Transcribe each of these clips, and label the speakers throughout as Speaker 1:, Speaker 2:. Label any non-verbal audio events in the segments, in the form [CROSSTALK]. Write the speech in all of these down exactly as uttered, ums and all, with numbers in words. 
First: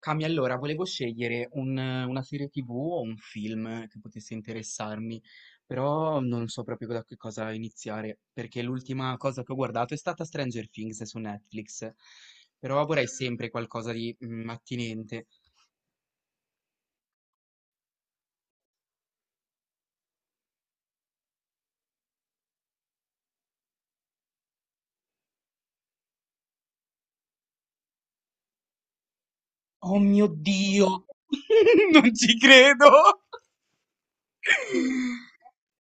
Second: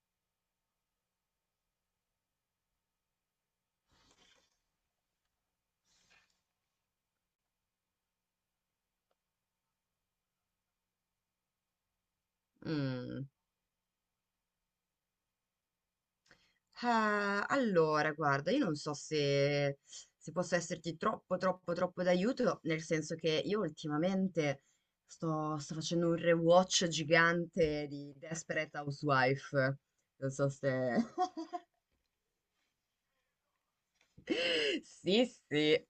Speaker 1: Cami, allora, volevo scegliere un- una serie T V o un film che potesse interessarmi, però non so proprio da che cosa iniziare, perché l'ultima cosa che ho guardato è stata Stranger Things su Netflix, però vorrei
Speaker 2: Mm.
Speaker 1: sempre qualcosa di mm, attinente.
Speaker 2: Eh, allora, guarda, io non so se, se posso esserti troppo, troppo, troppo d'aiuto, nel senso che io ultimamente sto, sto facendo un rewatch gigante di Desperate Housewife.
Speaker 1: Oh mio
Speaker 2: Non so se.
Speaker 1: Dio!
Speaker 2: [LAUGHS]
Speaker 1: [LAUGHS] Non ci credo!
Speaker 2: Sì,
Speaker 1: [LAUGHS]
Speaker 2: sì.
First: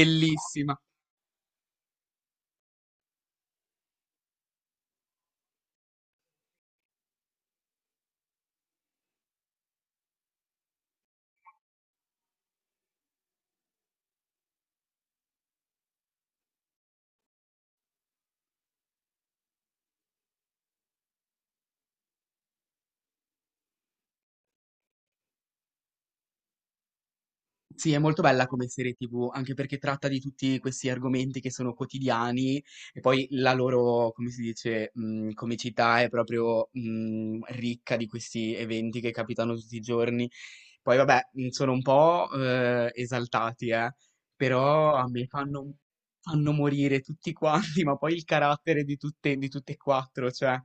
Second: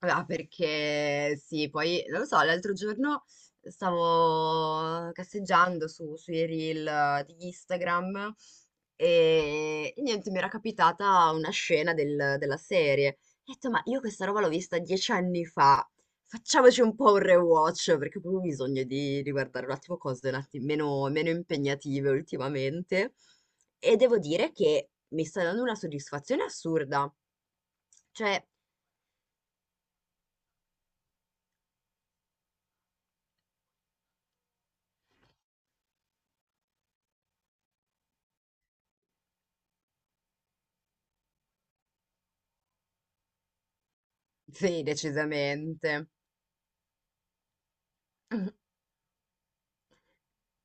Speaker 2: Ah, perché sì, poi non lo so, l'altro giorno stavo casseggiando su- sui reel eh, di Instagram e, e niente, mi era capitata una scena del- della serie. Ho detto, ma io questa roba l'ho vista dieci anni fa, facciamoci un po' un rewatch perché ho proprio bisogno di, di guardare un attimo cose un attimo meno, meno impegnative ultimamente. E devo dire che mi sta dando una soddisfazione assurda.
Speaker 1: Sì, è molto
Speaker 2: Cioè,
Speaker 1: bella come serie T V, anche perché tratta di tutti questi argomenti che sono quotidiani e poi la loro, come si dice, mh, comicità è proprio mh, ricca di questi eventi che capitano tutti i giorni. Poi vabbè, mh, sono un po' eh, esaltati, eh,
Speaker 2: sì,
Speaker 1: però a me fanno,
Speaker 2: decisamente.
Speaker 1: fanno morire tutti quanti, [LAUGHS] ma poi il
Speaker 2: [LAUGHS]
Speaker 1: carattere di tutte, di tutte e quattro, cioè.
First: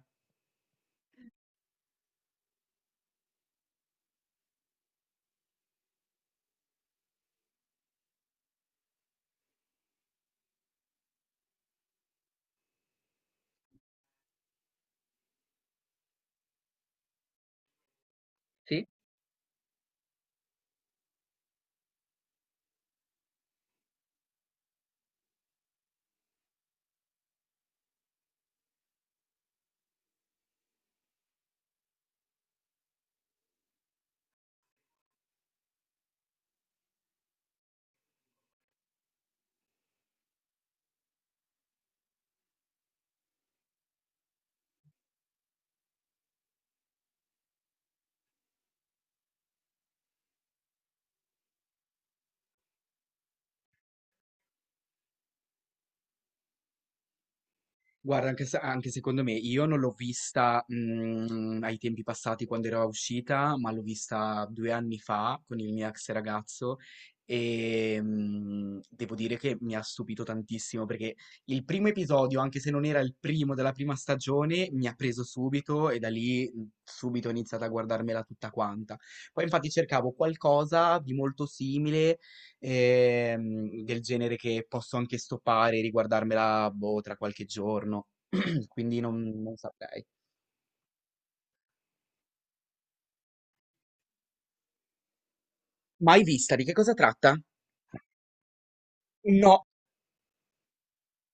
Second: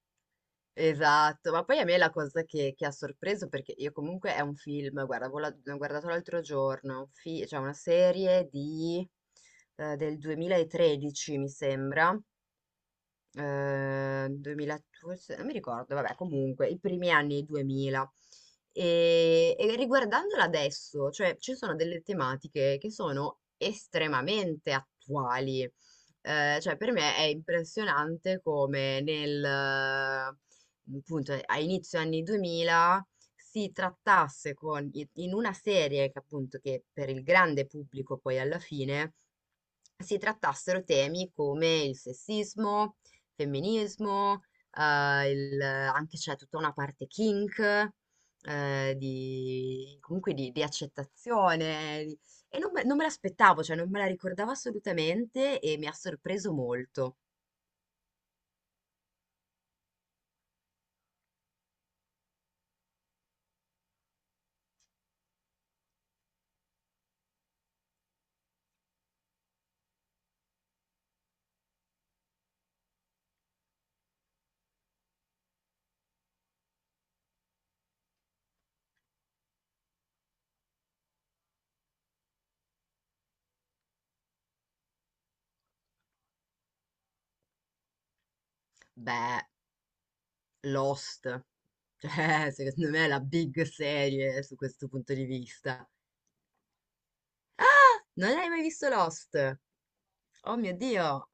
Speaker 2: Esatto, ma poi a me la cosa che, che ha sorpreso, perché io comunque è un film, guarda, avevo la- l'ho guardato l'altro giorno, un fi- cioè una serie di, eh, del duemilatredici, mi sembra, eh, duemiladodici, non mi ricordo, vabbè, comunque, i primi anni duemila. E, e riguardandola adesso, cioè, ci sono delle tematiche che sono estremamente attuali. Eh, cioè, per me è impressionante come nel, eh, appunto, a inizio anni duemila si trattasse con, in una serie che appunto che per il grande pubblico poi alla fine si trattassero temi come il sessismo, femminismo, eh, il- anche c'è tutta una parte kink, eh, di, comunque di, di accettazione. di- E non me, non me l'aspettavo, cioè non me la ricordavo assolutamente e mi ha sorpreso molto.
Speaker 1: Guarda, anche se anche secondo me, io non l'ho vista, mhmm, ai tempi passati quando era uscita, ma l'ho vista due anni fa con il mio ex ragazzo, ehm, devo dire che mi ha stupito tantissimo perché il primo episodio, anche se non era il primo della prima stagione, mi ha preso subito e da lì, mhmm, subito ho iniziato a guardarmela tutta quanta. Poi infatti cercavo qualcosa di molto simile, ehm, del genere che posso anche stoppare e riguardarmela, boh, tra qualche giorno. [CLEARS THROAT] Quindi non,
Speaker 2: Beh,
Speaker 1: non saprei.
Speaker 2: Lost, cioè [LAUGHS] secondo me è la big serie su questo punto di vista.
Speaker 1: Mai vista, di che cosa tratta?
Speaker 2: Ah, non hai mai visto Lost?
Speaker 1: No.
Speaker 2: Oh mio Dio!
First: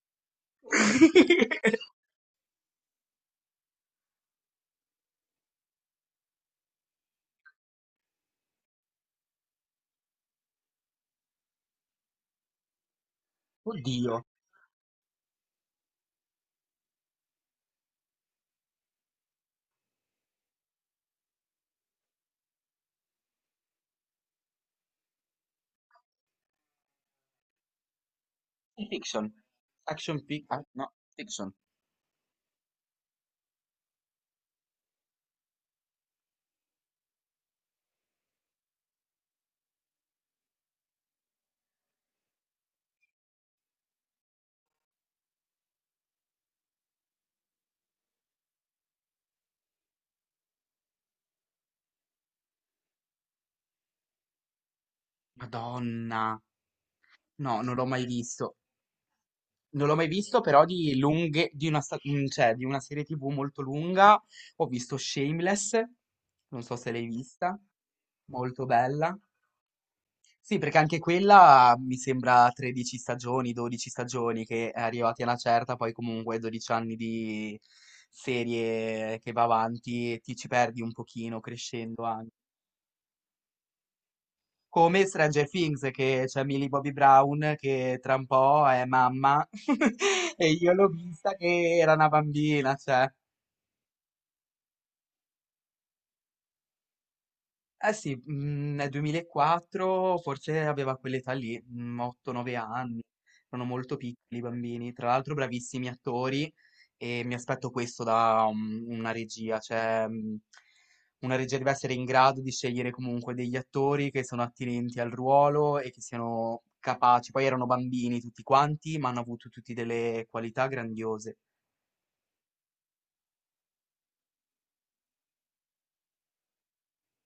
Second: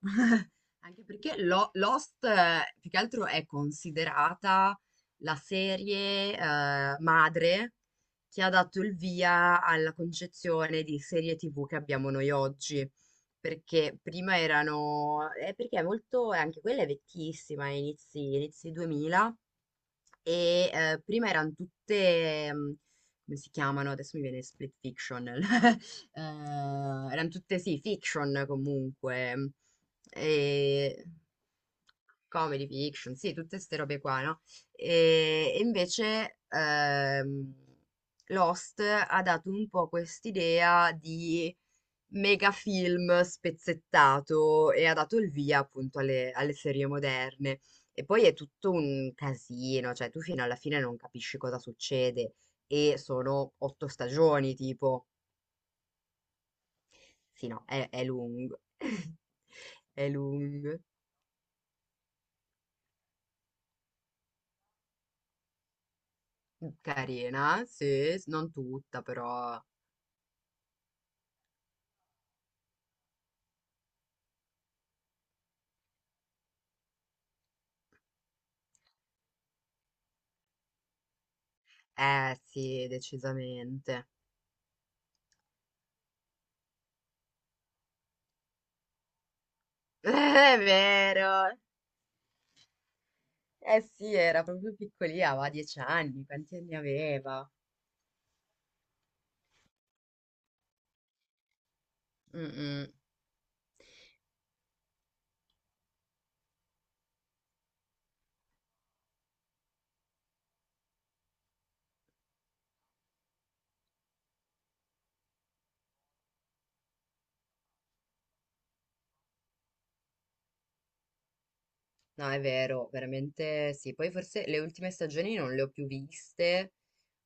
Speaker 2: Anche perché Lo-
Speaker 1: [LAUGHS]
Speaker 2: Lost, eh, più che altro, è considerata la serie, eh, madre che ha dato il via alla concezione di serie T V che abbiamo noi oggi. Perché
Speaker 1: Oddio.
Speaker 2: prima erano... eh, perché è molto... eh, Anche quella è vecchissima, è inizi, inizi duemila, e eh, prima erano tutte... mm, come si chiamano? Adesso mi viene split fiction. [LAUGHS] Eh, erano tutte, sì, fiction
Speaker 1: Fiction.
Speaker 2: comunque.
Speaker 1: Action fic... ah, no,
Speaker 2: E
Speaker 1: fiction.
Speaker 2: comedy fiction, sì, tutte queste robe qua, no? E, e invece ehm, Lost ha dato un po' quest'idea di mega film spezzettato e ha dato il via appunto alle, alle serie moderne. E poi è tutto un casino, cioè tu fino alla fine non capisci cosa succede e sono otto stagioni, tipo.
Speaker 1: Madonna.
Speaker 2: Sì,
Speaker 1: No,
Speaker 2: no,
Speaker 1: non l'ho
Speaker 2: è, è
Speaker 1: mai visto.
Speaker 2: lungo. [LAUGHS]
Speaker 1: Non l'ho mai
Speaker 2: È
Speaker 1: visto, però
Speaker 2: lungo.
Speaker 1: di lunghe, di una, sta- mm, cioè, di una serie T V molto lunga. Ho visto Shameless, non so se l'hai vista,
Speaker 2: Carina, sì, s- non
Speaker 1: molto
Speaker 2: tutta,
Speaker 1: bella.
Speaker 2: però.
Speaker 1: Sì, perché anche quella mi sembra tredici stagioni, dodici stagioni, che è arrivati a una certa, poi comunque dodici anni di serie che va avanti e ti ci perdi un pochino crescendo anche.
Speaker 2: Eh sì, decisamente.
Speaker 1: Come Stranger Things, che c'è Millie Bobby Brown, che tra un po' è mamma,
Speaker 2: [LAUGHS]
Speaker 1: [LAUGHS] e
Speaker 2: È
Speaker 1: io l'ho vista
Speaker 2: vero.
Speaker 1: che era una bambina, cioè.
Speaker 2: Eh sì, era proprio piccolina, aveva dieci anni, quanti anni aveva?
Speaker 1: Eh sì, mm, nel duemilaquattro forse aveva quell'età lì,
Speaker 2: Mm,
Speaker 1: otto nove
Speaker 2: mm.
Speaker 1: anni, erano molto piccoli i bambini, tra l'altro bravissimi attori e mi aspetto questo da um, una regia, cioè mm, una regia deve essere in grado di scegliere comunque degli attori che sono attinenti al ruolo e che siano capaci, poi erano bambini tutti quanti, ma hanno avuto tutti delle qualità grandiose.
Speaker 2: No, è vero, veramente sì. Poi forse le ultime stagioni non le ho più viste,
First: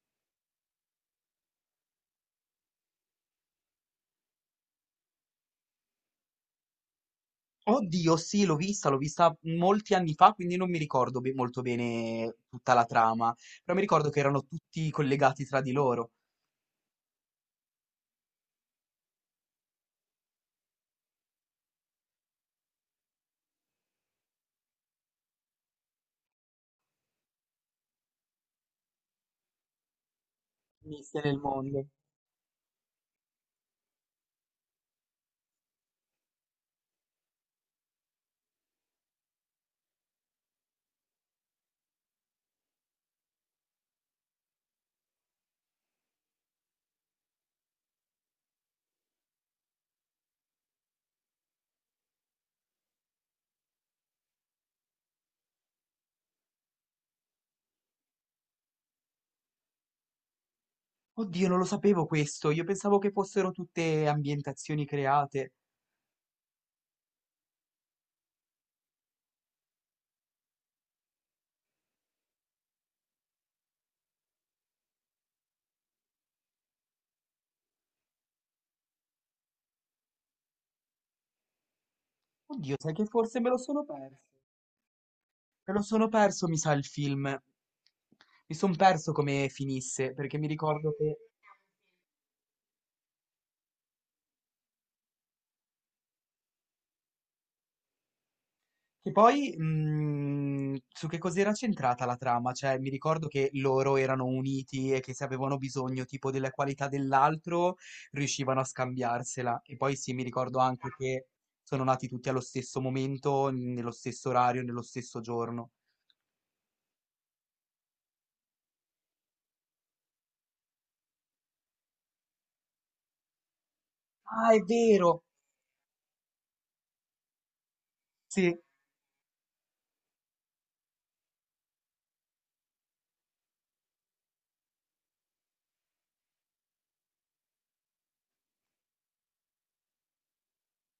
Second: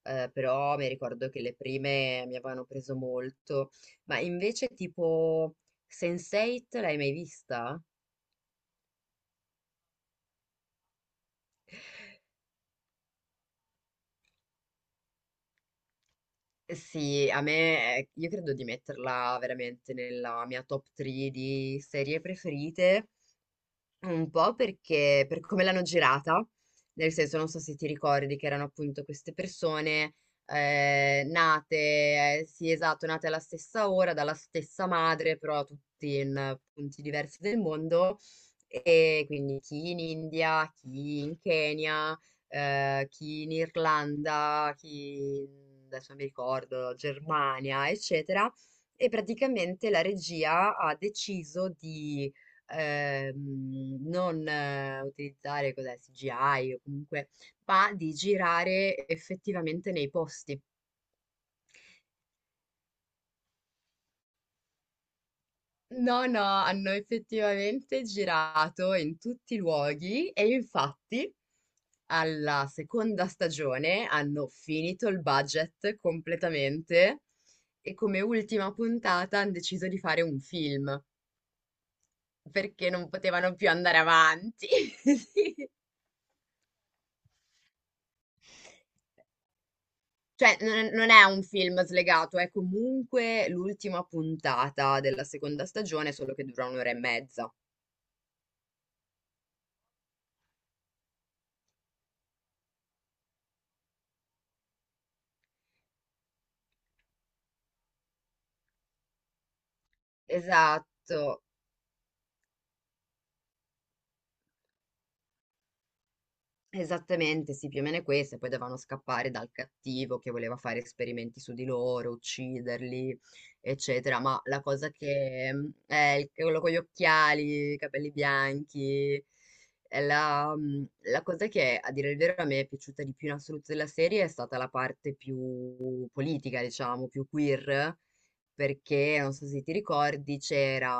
Speaker 2: eh, però mi ricordo che le prime mi avevano preso molto. Ma invece tipo sense eight l'hai mai vista?
Speaker 1: Oddio, sì, l'ho vista, l'ho vista molti anni fa, quindi non mi ricordo be- molto bene tutta la trama, però mi ricordo che erano tutti collegati tra di loro.
Speaker 2: Eh sì, a me, eh, io credo di metterla veramente nella mia top tre di serie preferite. Un po' perché per come l'hanno girata, nel senso non so se ti ricordi che erano appunto queste persone
Speaker 1: Miste
Speaker 2: eh,
Speaker 1: nel
Speaker 2: nate,
Speaker 1: mondo.
Speaker 2: eh, sì esatto, nate alla stessa ora, dalla stessa madre, però tutti in eh, punti diversi del mondo, e quindi chi in India, chi in Kenya, eh, chi in Irlanda, chi in- adesso non mi ricordo, Germania, eccetera, e praticamente la regia ha deciso di ehm, non eh, utilizzare cos'è, C G I o comunque, ma di girare effettivamente nei posti.
Speaker 1: Oddio, non lo sapevo questo, io pensavo che fossero tutte ambientazioni create.
Speaker 2: No, no, hanno effettivamente girato in tutti i luoghi e infatti alla seconda stagione hanno finito il budget completamente e come ultima puntata hanno deciso di fare un film
Speaker 1: Oddio,
Speaker 2: perché
Speaker 1: sai che
Speaker 2: non
Speaker 1: forse me
Speaker 2: potevano
Speaker 1: lo
Speaker 2: più
Speaker 1: sono
Speaker 2: andare
Speaker 1: perso.
Speaker 2: avanti. [LAUGHS]
Speaker 1: Me lo sono perso, mi sa, il film. Mi sono perso come finisse, perché mi
Speaker 2: Cioè, non
Speaker 1: ricordo
Speaker 2: non
Speaker 1: che...
Speaker 2: è un film slegato, è comunque l'ultima puntata della seconda stagione, solo che dura un'ora e mezza.
Speaker 1: Che poi, mh, su che cos'era centrata la trama? Cioè, mi ricordo che loro erano uniti e che se avevano bisogno tipo della qualità dell'altro, riuscivano a scambiarsela. E poi sì, mi ricordo anche che
Speaker 2: Esatto.
Speaker 1: sono nati tutti allo stesso momento, nello stesso orario, nello stesso giorno.
Speaker 2: Esattamente, sì, più o meno è questo, e poi dovevano scappare dal cattivo che voleva fare esperimenti su di loro, ucciderli, eccetera. Ma
Speaker 1: Ah, è
Speaker 2: la cosa
Speaker 1: vero!
Speaker 2: che mm, è il- quello con gli occhiali, i capelli
Speaker 1: Sì,
Speaker 2: bianchi, è la, mm, la cosa che a dire il vero a me è piaciuta di più in assoluto della serie è stata la parte più politica, diciamo, più queer, perché non so se ti ricordi, c'era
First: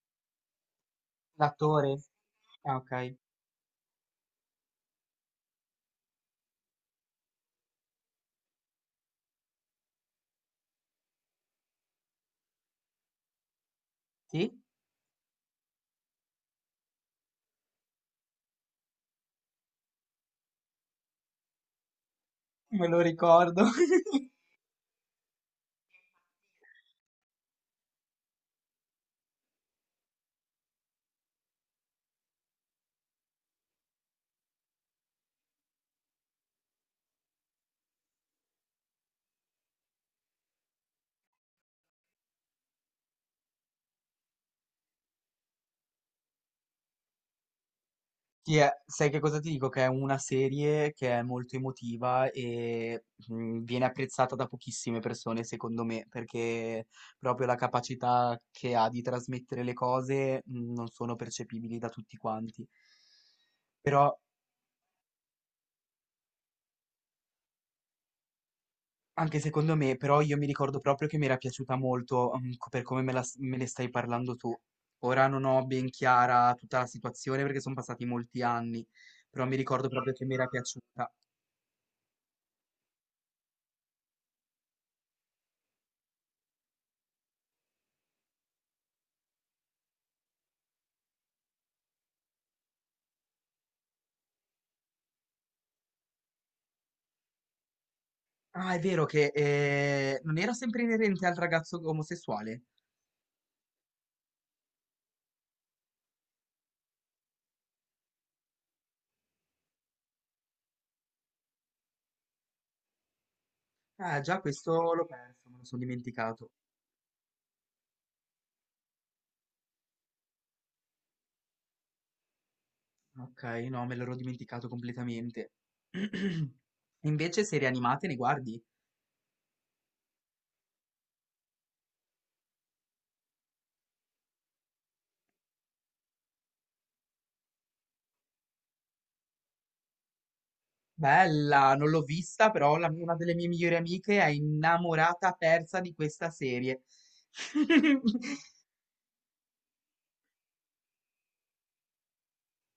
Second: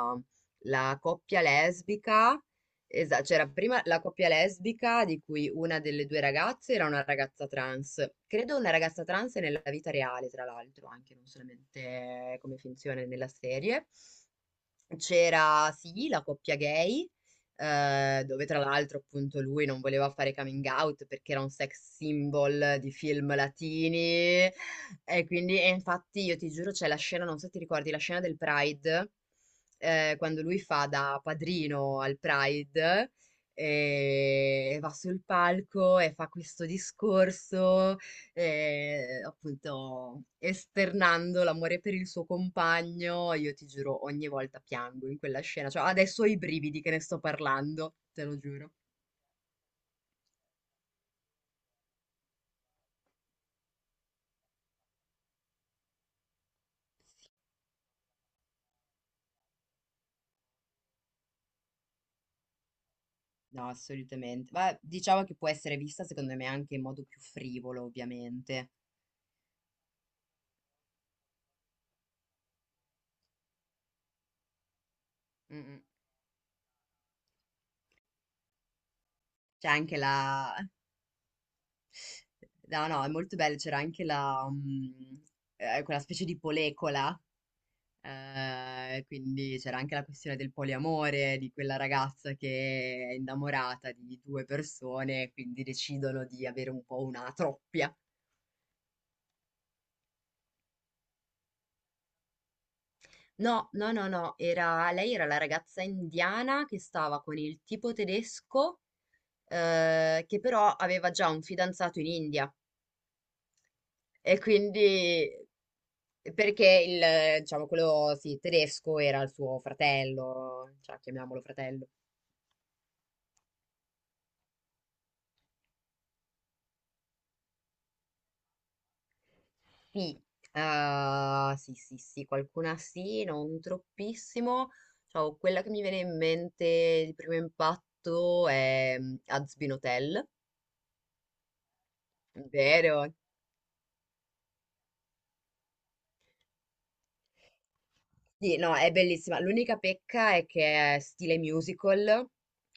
Speaker 2: la coppia
Speaker 1: l'attore.
Speaker 2: lesbica.
Speaker 1: Ah, ok.
Speaker 2: Esatto, c'era prima la coppia lesbica di cui una delle due ragazze era una ragazza trans. Credo una ragazza trans nella vita reale, tra l'altro, anche non solamente come finzione nella serie.
Speaker 1: Sì,
Speaker 2: C'era, sì, la coppia gay, eh, dove tra l'altro appunto lui non voleva fare coming out perché era un sex symbol
Speaker 1: me
Speaker 2: di
Speaker 1: lo
Speaker 2: film
Speaker 1: ricordo. [LAUGHS]
Speaker 2: latini e quindi, e infatti io ti giuro c'è la scena, non so se ti ricordi, la scena del Pride, eh, quando lui fa da padrino al Pride e e va sul palco e fa questo discorso e, appunto, esternando l'amore per il suo compagno, io ti giuro, ogni volta piango in quella scena. Cioè, adesso ho i brividi che ne sto parlando, te lo
Speaker 1: Sì, è-
Speaker 2: giuro.
Speaker 1: sai che cosa ti dico? Che è una serie che è molto emotiva e mm, viene apprezzata da pochissime persone, secondo me, perché proprio la capacità che ha di trasmettere le cose mm, non sono percepibili da tutti quanti.
Speaker 2: No,
Speaker 1: Però,
Speaker 2: assolutamente. Ma diciamo che può essere vista, secondo me, anche in modo più frivolo, ovviamente.
Speaker 1: anche secondo me, però io mi ricordo proprio che mi era piaciuta molto, mm, co- per come me la s- me ne stai parlando tu. Ora non
Speaker 2: Mm,
Speaker 1: ho
Speaker 2: mm.
Speaker 1: ben chiara tutta la situazione perché sono passati molti anni, però mi
Speaker 2: C'è
Speaker 1: ricordo
Speaker 2: anche
Speaker 1: proprio che mi era
Speaker 2: la.
Speaker 1: piaciuta.
Speaker 2: No, no, è molto bello. C'era anche la... mm, eh, quella specie di polecola. Eh, quindi c'era anche la questione del poliamore, di quella ragazza che è innamorata di due persone, quindi decidono di avere un po' una troppia.
Speaker 1: Ah, è vero che eh, non era sempre inerente al ragazzo omosessuale.
Speaker 2: No, no, no, no, era, lei era la ragazza indiana che stava con il tipo tedesco, eh, che però aveva già un fidanzato in India.
Speaker 1: Ah,
Speaker 2: E
Speaker 1: già
Speaker 2: quindi,
Speaker 1: questo l'ho perso, me lo sono dimenticato.
Speaker 2: perché il, diciamo, quello, sì, tedesco era il suo fratello, cioè, chiamiamolo fratello.
Speaker 1: Ok, no, me l'ero dimenticato completamente. [CLEARS THROAT] Invece, serie animate ne guardi?
Speaker 2: Sì, eh, sì, sì, sì, qualcuna sì, non troppissimo. Cioè, quella che mi viene in mente di primo impatto è mm, Hazbin Hotel,
Speaker 1: Bella, non l'ho vista, però la-
Speaker 2: vero?
Speaker 1: una delle mie migliori amiche è innamorata persa di questa serie. [LAUGHS]
Speaker 2: Sì, no, è bellissima. L'unica pecca è che è stile musical,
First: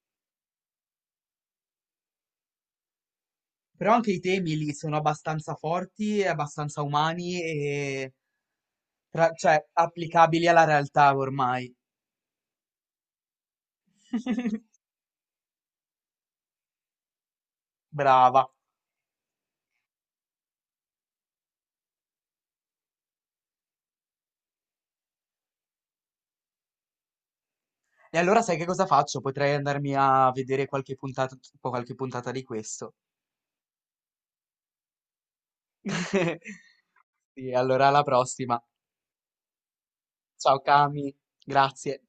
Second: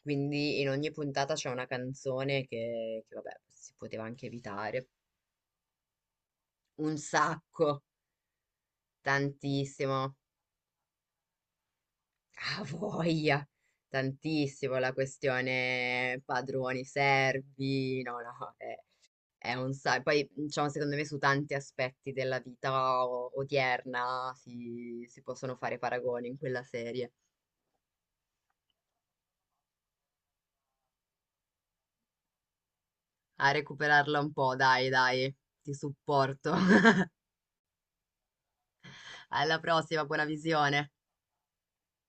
Speaker 2: quindi in ogni puntata c'è una canzone che, che, vabbè, si
Speaker 1: Però
Speaker 2: poteva
Speaker 1: anche i
Speaker 2: anche
Speaker 1: temi lì
Speaker 2: evitare.
Speaker 1: sono abbastanza forti, e abbastanza
Speaker 2: Un
Speaker 1: umani
Speaker 2: sacco,
Speaker 1: e tra- cioè
Speaker 2: tantissimo.
Speaker 1: applicabili alla realtà ormai.
Speaker 2: Ah, voglia!
Speaker 1: [LAUGHS]
Speaker 2: Tantissimo la questione padroni, servi, no,
Speaker 1: Brava.
Speaker 2: no, è, è un sacco. Poi, diciamo, secondo me su tanti aspetti della vita o- odierna si, si possono fare paragoni in quella serie.
Speaker 1: E allora sai che cosa faccio? Potrei andarmi a vedere qualche puntata, qualche puntata di questo.
Speaker 2: A recuperarla un po', dai, dai, ti
Speaker 1: [LAUGHS]
Speaker 2: supporto. [LAUGHS]
Speaker 1: Sì, allora alla prossima.
Speaker 2: Alla prossima, buona
Speaker 1: Ciao
Speaker 2: visione.
Speaker 1: Cami, grazie.